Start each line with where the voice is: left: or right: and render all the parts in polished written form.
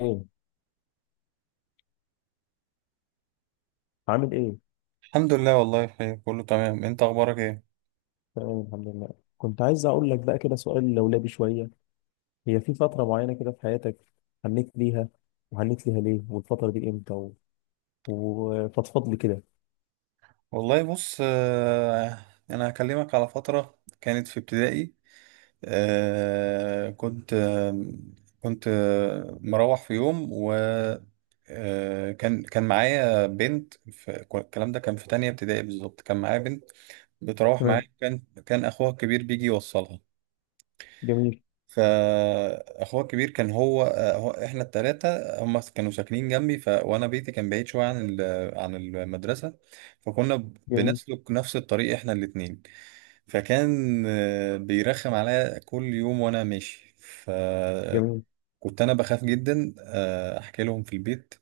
left: ايه؟ عامل ايه؟
right: الحمد لله، والله بخير، كله تمام. انت اخبارك ايه؟
left: تمام الحمد لله. كنت عايز اقول لك بقى كده سؤال لولبي شويه. هي في فتره معينه كده في حياتك هنيت ليها، وهنيت ليها ليه، والفتره دي امتى، وفضفض لي كده.
right: والله بص. انا هكلمك على فترة كانت في ابتدائي. آه، كنت آه، كنت مروح في يوم، و كان معايا بنت الكلام ده كان في تانية ابتدائي بالظبط. كان معايا بنت بتروح معايا،
left: تمام.
right: كان اخوها الكبير بيجي يوصلها.
left: جميل.
right: فاخوه الكبير كان هو احنا التلاتة هم كانوا ساكنين جنبي. وانا بيتي كان بعيد شوية عن المدرسة. فكنا
left: جميل.
right: بنسلك نفس الطريق احنا الاتنين. فكان بيرخم عليا كل يوم وانا ماشي،
left: جميل.
right: فكنت انا بخاف جدا احكي لهم في البيت،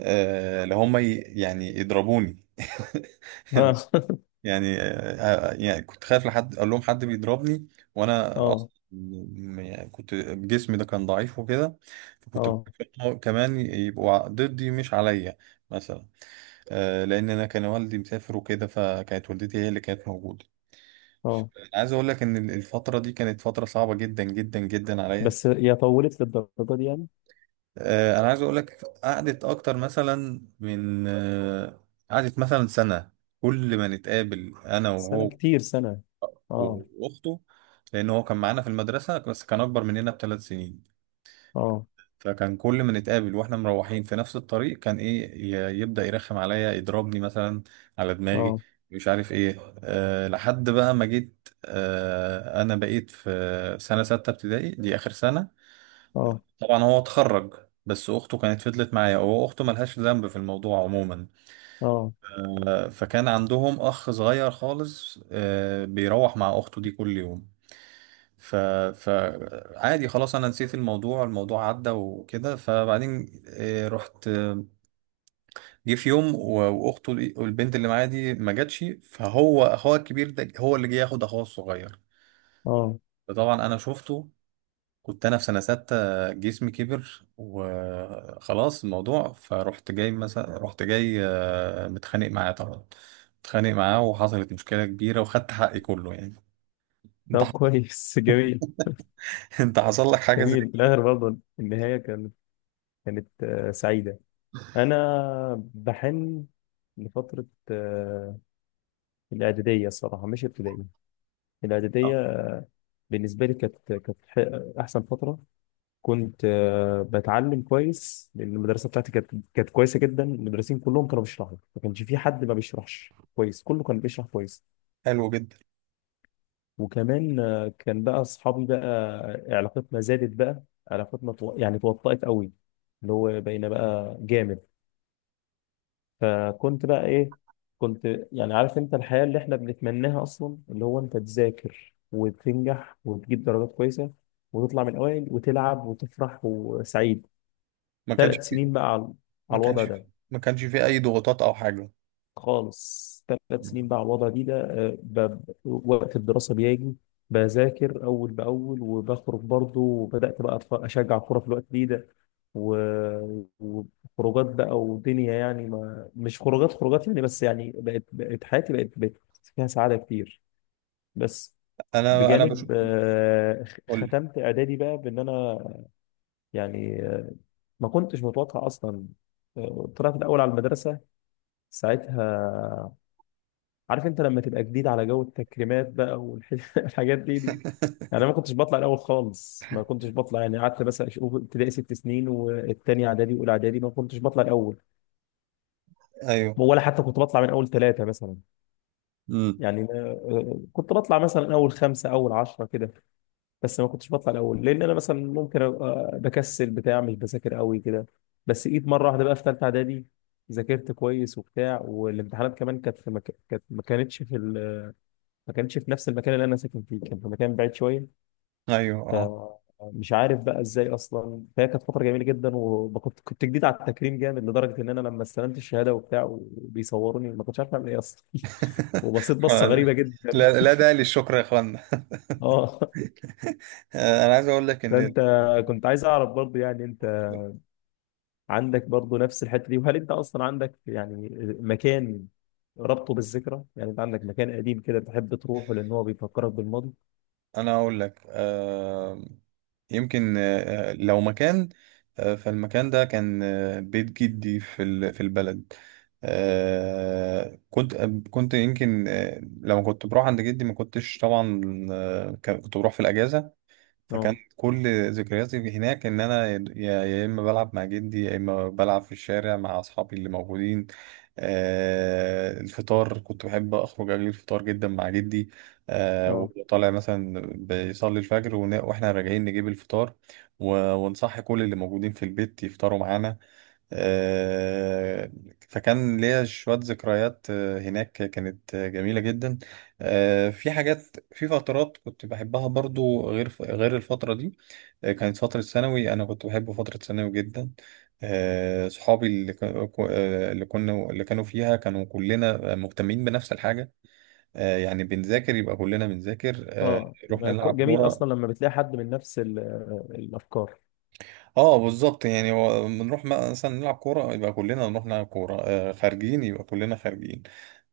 right: اللي هم يعني يضربوني.
left: اه.
right: اللي يعني آه، آه، يعني كنت خايف لحد اقول لهم حد بيضربني، وانا
left: اه.
right: اصلا يعني كنت جسمي ده كان ضعيف وكده. فكنت
left: اه.
right: بخاف كمان يبقوا ضدي مش عليا مثلا. لان انا كان والدي مسافر وكده، فكانت والدتي هي اللي كانت موجوده.
left: اه.
right: انا عايز اقول لك ان الفتره دي كانت فتره صعبه جدا جدا جدا عليا.
left: بس هي طولت للدرجه دي يعني؟
right: انا عايز اقول لك قعدت اكتر مثلا من قعدت مثلا سنه، كل ما نتقابل انا
left: سنه؟
right: وهو
left: كتير سنه. اه.
right: واخته. لان هو كان معانا في المدرسه، بس كان اكبر مننا بثلاث سنين.
left: اه.
right: فكان كل ما نتقابل واحنا مروحين في نفس الطريق، كان ايه يبدا يرخم عليا يضربني مثلا على دماغي،
left: اه.
right: مش عارف ايه. أه، لحد بقى ما جيت، أه انا بقيت في سنه سته ابتدائي دي اخر سنه.
left: اه.
right: طبعا هو اتخرج، بس اخته كانت فضلت معايا، هو اخته ملهاش ذنب في الموضوع عموما.
left: اه.
right: أه، فكان عندهم اخ صغير خالص أه بيروح مع اخته دي كل يوم. ف فعادي خلاص، انا نسيت الموضوع، الموضوع عدى وكده. فبعدين رحت جه في يوم والبنت اللي معايا دي ما جاتش، فهو اخوها الكبير ده هو اللي جه ياخد اخوها الصغير.
left: اه.
right: فطبعا انا شفته. كنت انا في سنه سته، جسمي كبر، وخلاص الموضوع. فرحت جاي مثلا، رحت جاي متخانق معاه طبعا، متخانق معاه، وحصلت مشكله كبيره وخدت حقي كله يعني. انت
left: طب
right: حصل-
left: كويس. جميل.
right: انت حصل لك حاجه زي
left: جميل في
right: كده؟
left: الاخر برضه، النهايه كانت سعيده. انا بحن لفتره، الاعداديه الصراحه، مش ابتدائي، الاعداديه.
right: آه،
left: بالنسبه لي كانت احسن فتره. كنت بتعلم كويس، لان المدرسه بتاعتي كانت كويسه جدا، المدرسين كلهم كانوا بيشرحوا، ما كانش في حد ما بيشرحش كويس، كله كان بيشرح كويس.
right: حلو جدا.
left: وكمان كان بقى اصحابي بقى، علاقتنا زادت بقى، علاقتنا يعني توطأت قوي، اللي هو بقينا بقى جامد. فكنت بقى ايه؟ كنت، يعني عارف انت الحياة اللي احنا بنتمناها اصلا، اللي هو انت تذاكر وتنجح وتجيب درجات كويسة، وتطلع من الاوائل وتلعب وتفرح وسعيد.
right: ما كانش
left: ثلاث سنين بقى على
right: ما
left: الوضع
right: كانش فيه
left: ده
right: ما كانش فيه اي ضغوطات او حاجه.
left: خالص. ثلاث سنين بقى على الوضع دي ده، وقت الدراسة بيجي، بذاكر أول بأول وبخرج برضه، وبدأت بقى أشجع كورة في الوقت دي ده، و- وخروجات بقى ودنيا. يعني ما مش خروجات خروجات، يعني بس يعني بقت حياتي بقت فيها سعادة كتير. بس
right: انا
left: بجانب
right: بشوف، قول لي.
left: ختمت إعدادي بقى بإن أنا يعني، ما كنتش متوقع أصلا، طلعت الأول على المدرسة ساعتها. عارف انت لما تبقى جديد على جو التكريمات بقى، والحاجات دي دي. يعني انا ما كنتش بطلع الاول خالص، ما كنتش بطلع، يعني قعدت بس اشوف، ابتدائي 6 سنين والتاني اعدادي واولى اعدادي ما كنتش بطلع الاول،
right: ايوه.
left: ولا حتى كنت بطلع من اول ثلاثه مثلا.
right: امم.
left: يعني كنت بطلع مثلا اول خمسه اول 10 كده، بس ما كنتش بطلع الاول، لان انا مثلا ممكن ابقى بكسل بتاع، مش بذاكر قوي كده. بس جيت مره واحده بقى في ثالثه اعدادي، ذاكرت كويس وبتاع، والامتحانات كمان كانت ما كانتش في ال... ما كانتش في نفس المكان اللي انا ساكن فيه، كان في مكان بعيد شويه.
right: ايوه. اه.
left: فمش عارف بقى ازاي اصلا، فهي كانت فتره جميله جدا، وكنت جديد على التكريم جامد، لدرجه ان انا لما استلمت الشهاده وبتاع وبيصوروني ما كنتش عارف اعمل ايه اصلا. وبصيت بصه غريبه جدا.
right: لا، لا داعي للشكر يا اخوانا.
left: اه.
right: انا عايز اقول لك ان
left: فانت كنت عايز اعرف برضه يعني، انت عندك برضه نفس الحته دي؟ وهل انت اصلا عندك يعني مكان ربطه بالذكرى؟ يعني انت عندك مكان قديم كده بتحب تروحه لان هو بيفكرك بالماضي؟
right: انا اقول لك يمكن لو مكان، فالمكان ده كان بيت جدي في البلد. آه، كنت كنت يمكن لما كنت بروح عند جدي ما كنتش طبعا كنت بروح في الاجازه. فكان
left: اه.
right: كل ذكرياتي هناك ان انا يا اما بلعب مع جدي، يا اما بلعب في الشارع مع اصحابي اللي موجودين. آه، الفطار كنت بحب اخرج اجيب الفطار جدا مع جدي. آه،
left: اه.
right: وطالع مثلا بيصلي الفجر، واحنا راجعين نجيب الفطار، ونصحي كل اللي موجودين في البيت يفطروا معانا. آه، فكان ليا شوية ذكريات هناك كانت جميلة جدا. في حاجات، في فترات كنت بحبها برضو غير الفترة دي. كانت فترة ثانوي، أنا كنت بحب فترة ثانوي جدا. صحابي اللي كا- كو- آه، اللي كنا، اللي كانوا فيها، كانوا كلنا مهتمين بنفس الحاجة. يعني بنذاكر يبقى كلنا بنذاكر،
left: اه.
right: رحنا
left: يبقى
right: نلعب
left: جميل
right: كورة.
left: اصلا لما بتلاقي حد من نفس الافكار.
right: اه بالظبط. يعني هو بنروح مثلا نلعب كورة يبقى كلنا نروح نلعب كورة، آه خارجين يبقى كلنا خارجين.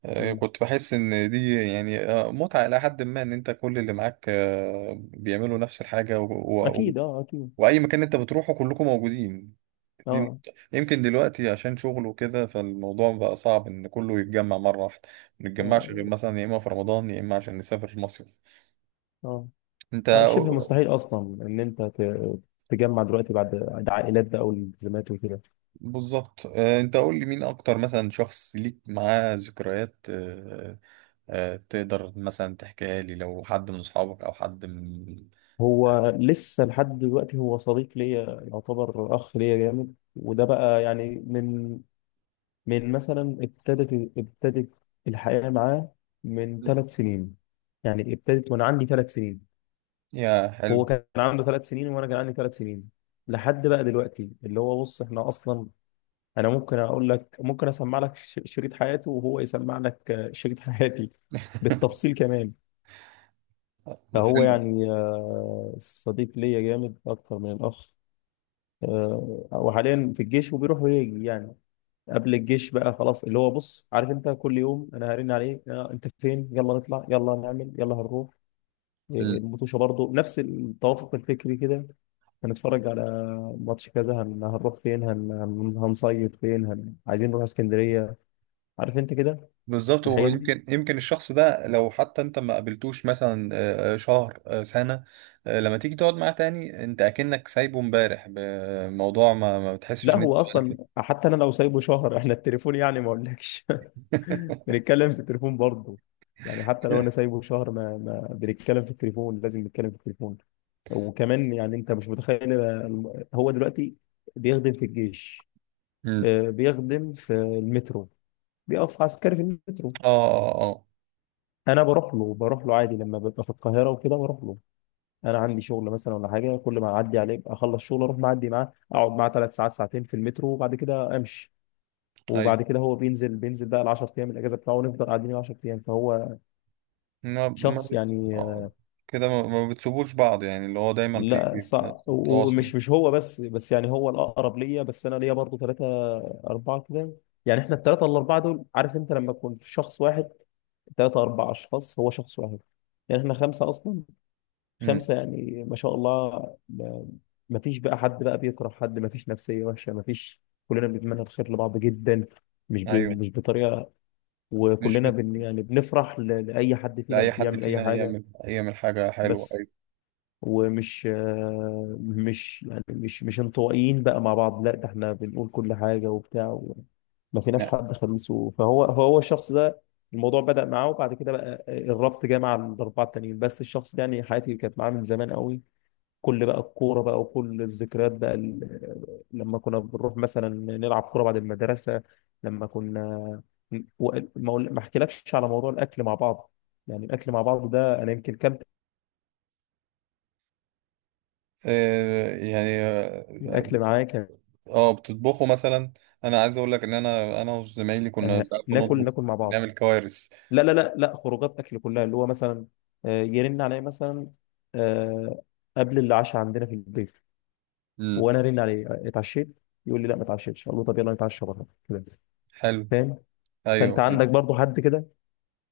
right: آه،
left: مم.
right: كنت بحس ان دي يعني آه متعة إلى حد ما، ان انت كل اللي معاك آه بيعملوا نفس الحاجة. و... و...
left: اكيد اه اكيد.
right: واي مكان انت بتروحه كلكم موجودين، دي نقطة.
left: اه.
right: يمكن دلوقتي عشان شغل وكده، فالموضوع بقى صعب ان كله يتجمع مرة واحدة، ما نتجمعش غير
left: اه.
right: مثلا يا اما في رمضان يا اما عشان نسافر مصيف.
left: اه.
right: انت
left: شبه مستحيل اصلا ان انت تجمع دلوقتي بعد عائلات بقى والالتزامات وكده.
right: بالظبط. انت قول لي، مين اكتر مثلا شخص ليك معاه ذكريات، تقدر مثلا تحكيها لي؟ لو حد من اصحابك او حد من...
left: هو لسه لحد دلوقتي هو صديق ليا، يعتبر اخ ليا جامد، وده بقى يعني من مثلا ابتدت الحياة معاه من 3 سنين. يعني ابتدت وانا عندي 3 سنين،
right: يا حلو.
left: هو كان عنده 3 سنين وانا كان عندي 3 سنين. لحد بقى دلوقتي اللي هو بص، احنا اصلا انا ممكن اقول لك، ممكن اسمع لك شريط حياته وهو يسمع لك شريط حياتي بالتفصيل كمان. فهو
right: حلو.
left: يعني صديق ليا جامد اكتر من الاخ. وحاليا في الجيش وبيروح ويجي يعني. قبل الجيش بقى خلاص، اللي هو بص عارف انت، كل يوم انا هرن عليك، انت فين، يلا نطلع، يلا نعمل، يلا هنروح،
right: مم.
left: المطوشه برضه، نفس التوافق الفكري كده. هنتفرج على ماتش كذا، هنروح فين، هنصيف فين، عايزين نروح اسكندرية، عارف انت كده
right: بالظبط.
left: الحاجات
right: ويمكن
left: دي.
right: يمكن يمكن الشخص ده، لو حتى انت ما قابلتوش مثلا شهر سنة، لما تيجي تقعد معاه تاني انت اكنك سايبه امبارح بموضوع، ما بتحسش
left: لا،
right: ان انت...
left: هو اصلا حتى انا لو سايبه شهر، احنا التليفون يعني، ما اقولكش. بنتكلم في التليفون برضه. يعني حتى لو انا سايبه شهر ما بنتكلم في التليفون، لازم نتكلم في التليفون. وكمان يعني انت مش متخيل هو دلوقتي بيخدم في الجيش،
right: مم.
left: بيخدم في المترو، بيقف عسكري في المترو.
right: اه اه اه.
left: انا بروح له عادي لما ببقى في القاهره وكده بروح له. انا عندي شغل مثلا ولا حاجه، كل ما اعدي عليه اخلص شغل اروح معدي معاه، اقعد معاه 3 ساعات ساعتين في المترو وبعد كده امشي.
right: ايوه.
left: وبعد كده هو بينزل بقى ال 10 ايام الاجازه بتاعه، ونفضل قاعدين ال 10 ايام. فهو
right: ما ما
left: شخص
right: بت...
left: يعني،
right: آه، كده ما بتسيبوش بعض، يعني اللي هو دايما في
left: لا صعب،
right: تواصل.
left: ومش مش هو بس يعني هو الاقرب ليا. بس انا ليا برضه ثلاثه اربعه كده، يعني احنا الثلاثه الاربعه دول، عارف انت لما تكون شخص واحد، ثلاثة أربع أشخاص هو شخص واحد، يعني إحنا خمسة أصلا،
right: امم.
left: خمسة يعني ما شاء الله. ما فيش بقى حد بقى بيكره حد، ما فيش نفسية وحشة، ما فيش، كلنا بنتمنى الخير لبعض جدا، مش ب...
right: ايوه.
left: مش بطريقة.
right: مش بت...
left: يعني بنفرح لأي حد فينا
right: لأي حد
left: بيعمل أي
right: فينا
left: حاجة.
right: يعمل حاجة حلوة،
left: بس،
right: ايوه.
left: ومش آه، مش يعني مش مش انطوائيين بقى مع بعض، لا ده احنا بنقول كل حاجة وبتاع. ما فيناش
right: نعم.
left: حد خميسه. فهو الشخص ده، الموضوع بدأ معاه، وبعد كده بقى الربط جه مع الأربعة التانيين. بس الشخص ده يعني حياتي كانت معاه من زمان قوي. كل بقى الكورة بقى وكل الذكريات بقى لما كنا بنروح مثلا نلعب كورة بعد المدرسة. لما كنا و- ما أقول- ما احكيلكش على موضوع الأكل مع بعض. يعني الأكل مع بعض ده أنا يمكن كلت
right: آه يعني اه
left: الأكل
right: بت-
left: معاك،
right: بتطبخوا مثلا؟ انا عايز اقول لك ان انا وزمايلي كنا ساعات
left: ناكل
right: بنطبخ،
left: ناكل مع بعض.
right: بنعمل كوارث.
left: لا، لا، لا، لا، خروجات أكل كلها، اللي هو مثلا يرن عليا مثلا آه، قبل العشاء عندنا في البيت،
right: امم.
left: وأنا أرن عليه، اتعشيت؟ يقول لي لا ما اتعشيتش. أقول له طب يلا نتعشى بره كده.
right: حلو.
left: فاهم؟ فأنت
right: ايوه. أيوه.
left: عندك برضو حد كده؟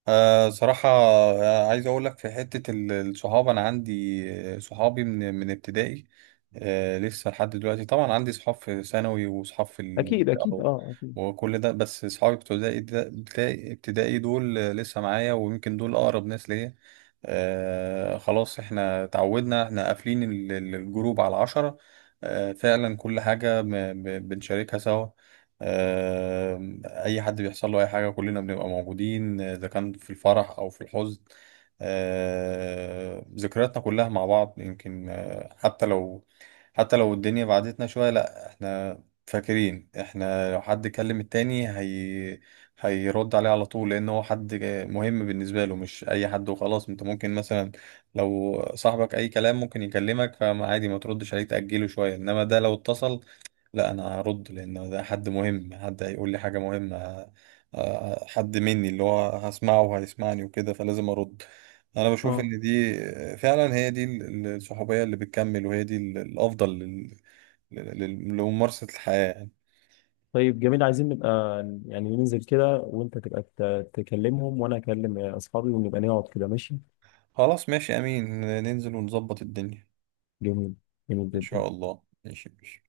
right: أه صراحة، عايز أقول لك في حتة الصحاب، أنا عندي صحابي من ابتدائي، أه لسه لحد دلوقتي. طبعا عندي صحاب في ثانوي وصحاب في
left: أكيد
right: المنطقة
left: أكيد أه أكيد.
right: وكل ده، بس صحابي بتوع ابتدائي ابتدائي دول لسه معايا، ويمكن دول أقرب ناس ليا. أه خلاص، احنا تعودنا، احنا قافلين الجروب على عشرة. أه فعلا كل حاجة بنشاركها سوا. آه، اي حد بيحصل له اي حاجه كلنا بنبقى موجودين، اذا كان في الفرح او في الحزن. ذكرياتنا كلها مع بعض. يمكن حتى لو، حتى لو الدنيا بعدتنا شويه، لا احنا فاكرين. احنا لو حد كلم التاني، هي هيرد عليه على طول، لان هو حد مهم بالنسبه له، مش اي حد وخلاص. انت ممكن مثلا لو صاحبك اي كلام ممكن يكلمك، فما عادي ما تردش عليه تاجله شويه، انما ده لو اتصل لا انا هرد، لان ده حد مهم، حد هيقول لي حاجه مهمه، حد مني اللي هو هسمعه وهيسمعني وكده، فلازم ارد. انا بشوف
left: اه.
right: ان دي فعلا هي دي الصحوبيه اللي بتكمل، وهي دي الافضل لممارسه الحياه يعني.
left: طيب جميل، عايزين نبقى يعني ننزل كده وانت تبقى تكلمهم، وانا اكلم اصحابي ونبقى نقعد كده، ماشي.
right: خلاص ماشي، امين، ننزل ونظبط الدنيا،
left: جميل. جميل
right: ان
left: جدا.
right: شاء الله. ماشي ماشي.